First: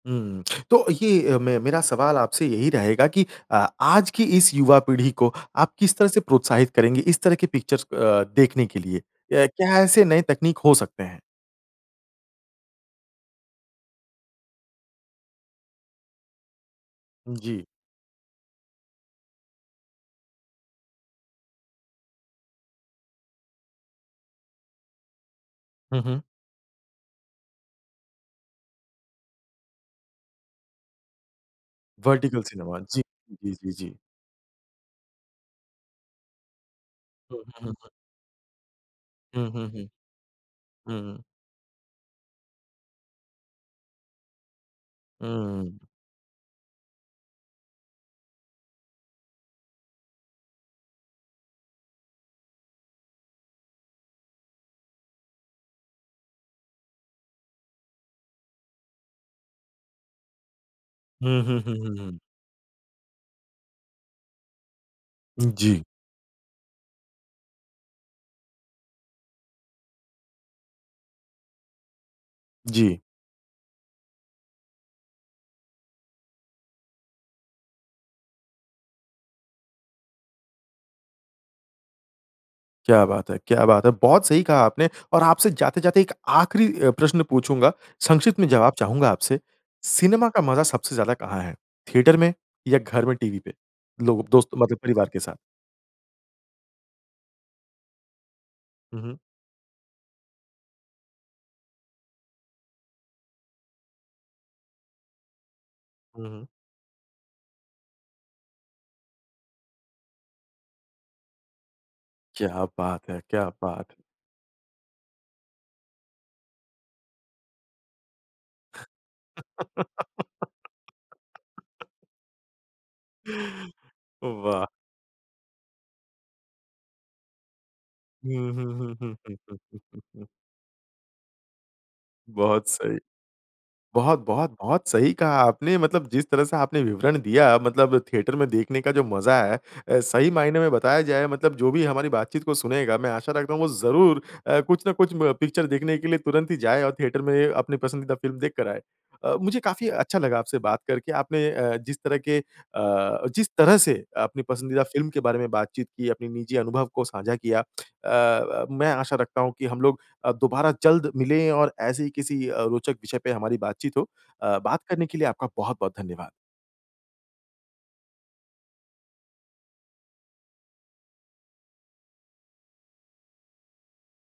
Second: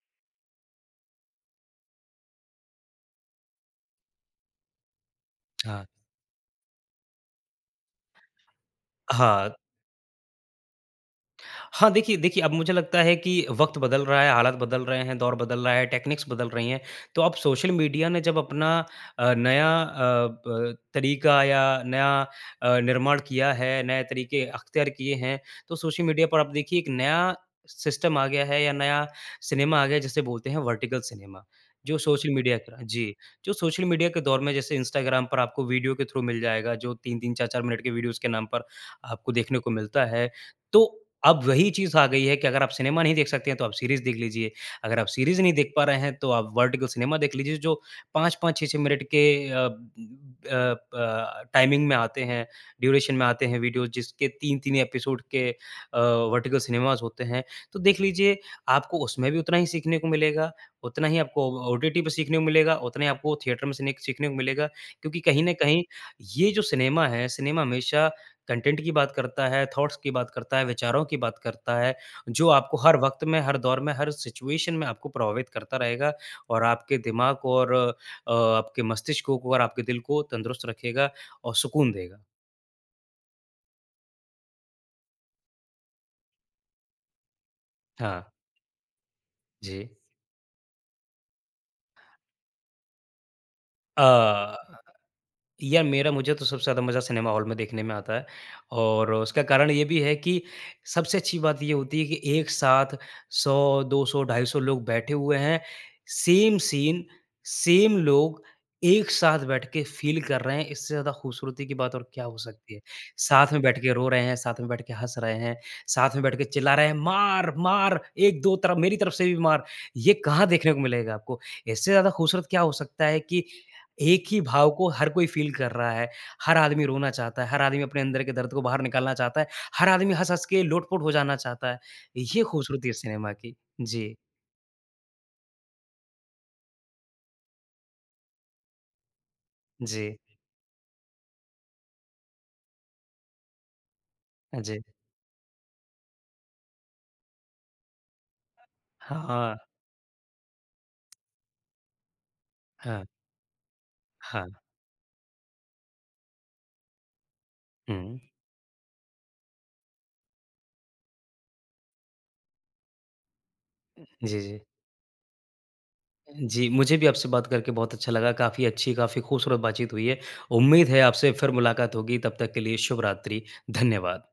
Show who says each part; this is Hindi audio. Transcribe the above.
Speaker 1: हुँ। तो ये अ, मे मेरा सवाल आपसे यही रहेगा कि अ, आज की इस युवा पीढ़ी को आप
Speaker 2: हाँ।
Speaker 1: किस तरह से प्रोत्साहित करेंगे इस तरह की पिक्चर्स अ, देखने के लिए? या
Speaker 2: हाँ।
Speaker 1: क्या ऐसे नए तकनीक हो सकते हैं?
Speaker 2: हाँ, देखिए देखिए, अब मुझे लगता है कि वक़्त बदल रहा है, हालात बदल रहे हैं, दौर बदल रहा है, टेक्नीक्स बदल रही हैं। तो अब
Speaker 1: जी।
Speaker 2: सोशल मीडिया ने जब अपना अ, नया अ, ब तरीका या नया अ, निर्माण किया है, नए तरीके अख्तियार किये हैं, तो
Speaker 1: हुँ,
Speaker 2: सोशल
Speaker 1: हुँ।
Speaker 2: मीडिया पर आप देखिए, एक नया सिस्टम आ गया है या नया सिनेमा आ गया है, जिसे बोलते हैं वर्टिकल सिनेमा। जो सोशल
Speaker 1: वर्टिकल
Speaker 2: मीडिया की
Speaker 1: सिनेमा,
Speaker 2: तरह
Speaker 1: जी।
Speaker 2: जी,
Speaker 1: जी,
Speaker 2: जो
Speaker 1: जी,
Speaker 2: सोशल
Speaker 1: जी।
Speaker 2: मीडिया के दौर में जैसे इंस्टाग्राम पर आपको वीडियो के थ्रू मिल जाएगा, जो 3-3,
Speaker 1: हुँ,
Speaker 2: 4-4
Speaker 1: हुँ, हुँ,
Speaker 2: मिनट
Speaker 1: हुँ।
Speaker 2: के वीडियोज़ के नाम पर आपको
Speaker 1: हुँ,
Speaker 2: देखने
Speaker 1: हुँ,
Speaker 2: को
Speaker 1: हुँ।
Speaker 2: मिलता है। तो,
Speaker 1: हुँ।
Speaker 2: अब वही चीज़ आ गई है कि अगर आप सिनेमा नहीं देख सकते हैं, तो आप सीरीज़ देख लीजिए। अगर आप सीरीज़ नहीं देख
Speaker 1: हुँ।
Speaker 2: पा रहे हैं, तो आप वर्टिकल सिनेमा देख लीजिए, जो 5-5, 6-6 मिनट के अ, अ, ब टाइमिंग में आते हैं, ड्यूरेशन में आते हैं वीडियोज़, जिसके तीन-तीन एपिसोड के अ, वर्टिकल सिनेमाज़ होते हैं। तो देख लीजिए, आपको उसमें भी उतना ही सीखने को मिलेगा, उतना ही
Speaker 1: हुँ,
Speaker 2: आपको
Speaker 1: हुँ,
Speaker 2: अ,
Speaker 1: हुँ, हुँ,
Speaker 2: ओटीटी पे
Speaker 1: हुँ।
Speaker 2: सीखने को मिलेगा, उतना ही आपको थिएटर में सिनेख सीखने को मिलेगा क्योंकि कहीं
Speaker 1: हुँ,
Speaker 2: ना
Speaker 1: जी।
Speaker 2: कहीं, ये जो सिनेमा है, सिनेमा हमेशा कंटेंट की बात करता है, थॉट्स की बात करता है, विचारों की बात करता है, जो आपको हर
Speaker 1: जी।
Speaker 2: वक़्त में, हर दौर में, हर सिचुएशन में आपको प्रभावित करता रहेगा और आपके दिमाग को और अ, आपके मस्तिष्क को और आपके दिल को तंदुरुस्त रखेगा और सुकून देगा।
Speaker 1: क्या बात है! क्या बात है! बहुत सही कहा आपने और आपसे जाते-जाते एक आखिरी अ, प्रश्न पूछूँगा।
Speaker 2: हाँ।
Speaker 1: संक्षिप्त में जवाब चाहूँगा आपसे।
Speaker 2: जी।
Speaker 1: सिनेमा का मज़ा सबसे ज़्यादा कहाँ है? थिएटर में, या घर में टीवी पे, लोग दोस्त
Speaker 2: अ,
Speaker 1: मतलब परिवार के साथ?
Speaker 2: यार, मेरा मुझे तो सबसे ज़्यादा मज़ा सिनेमा हॉल में देखने में आता है
Speaker 1: हुँ,
Speaker 2: और
Speaker 1: हुँ।
Speaker 2: उसका कारण ये भी है कि सबसे अच्छी बात ये होती है कि एक साथ 100, 200, 250 लोग बैठे हुए हैं।
Speaker 1: हुँ, हुँ।
Speaker 2: सेम सीन, सेम लोग, एक साथ बैठ के फ़ील कर रहे हैं, इससे ज़्यादा ख़ूबसूरती की बात और क्या हो
Speaker 1: क्या
Speaker 2: सकती है।
Speaker 1: बात है! क्या
Speaker 2: साथ में बैठ के
Speaker 1: बात!
Speaker 2: रो रहे हैं, साथ में बैठ के हँस रहे हैं, साथ में बैठ के चिल्ला रहे हैं, "मार! मार! 1-2 तरफ मेरी तरफ से भी मार।" ये कहाँ देखने को मिलेगा आपको? इससे ज़्यादा ख़ूबसूरत क्या हो सकता है कि एक ही
Speaker 1: वाह!
Speaker 2: भाव को हर कोई फ़ील कर रहा है। हर आदमी रोना चाहता है, हर आदमी अपने अंदर के
Speaker 1: हुँ,
Speaker 2: दर्द को
Speaker 1: हुँ,
Speaker 2: बाहर
Speaker 1: हुँ, हुँ,
Speaker 2: निकालना
Speaker 1: हुँ,
Speaker 2: चाहता है,
Speaker 1: हुँ, हुँ,
Speaker 2: हर
Speaker 1: हुँ,
Speaker 2: आदमी
Speaker 1: हुँ।
Speaker 2: हँस-हँस के लोट-पोट हो जाना चाहता है। ये
Speaker 1: बहुत
Speaker 2: ख़ूबसूरती है
Speaker 1: सही।
Speaker 2: सिनेमा की। जी।
Speaker 1: बहुत, बहुत, बहुत सही कहा आपने। मतलब जिस तरह से आपने विवरण दिया, मतलब थिएटर में देखने का जो मज़ा है अ,
Speaker 2: जी।
Speaker 1: सही मायने में बताया जाए, मतलब जो भी हमारी बातचीत को सुनेगा, मैं आशा रखता हूँ वो ज़रूर अ,
Speaker 2: हाँ जी।
Speaker 1: कुछ ना कुछ म पिक्चर देखने के लिए तुरंत ही जाए और थिएटर में अपनी पसंदीदा फ़िल्म देख कर आए। अ,
Speaker 2: हाँ।
Speaker 1: मुझे काफ़ी अच्छा लगा आपसे बात करके। आपने अ, जिस तरह के अ,
Speaker 2: हाँ।
Speaker 1: जिस तरह से अपनी
Speaker 2: हाँ।
Speaker 1: पसंदीदा फ़िल्म के बारे में बातचीत की, अपनी निजी अनुभव को साझा किया अ,
Speaker 2: हुँ।
Speaker 1: अ, मैं आशा रखता हूँ कि हम लोग अ, दोबारा जल्द मिलें और ऐसे ही किसी अ, रोचक विषय पे हमारी बातचीत हो।
Speaker 2: जी,
Speaker 1: अ,
Speaker 2: जी।
Speaker 1: बात करने के लिए आपका बहुत-बहुत धन्यवाद।
Speaker 2: जी, मुझे भी आपसे बात करके बहुत अच्छा लगा। काफ़ी अच्छी, काफ़ी ख़ूबसूरत बातचीत हुई है। उम्मीद है, आपसे फिर मुलाक़ात होगी। तब तक के लिए शुभ रात्रि, धन्यवाद।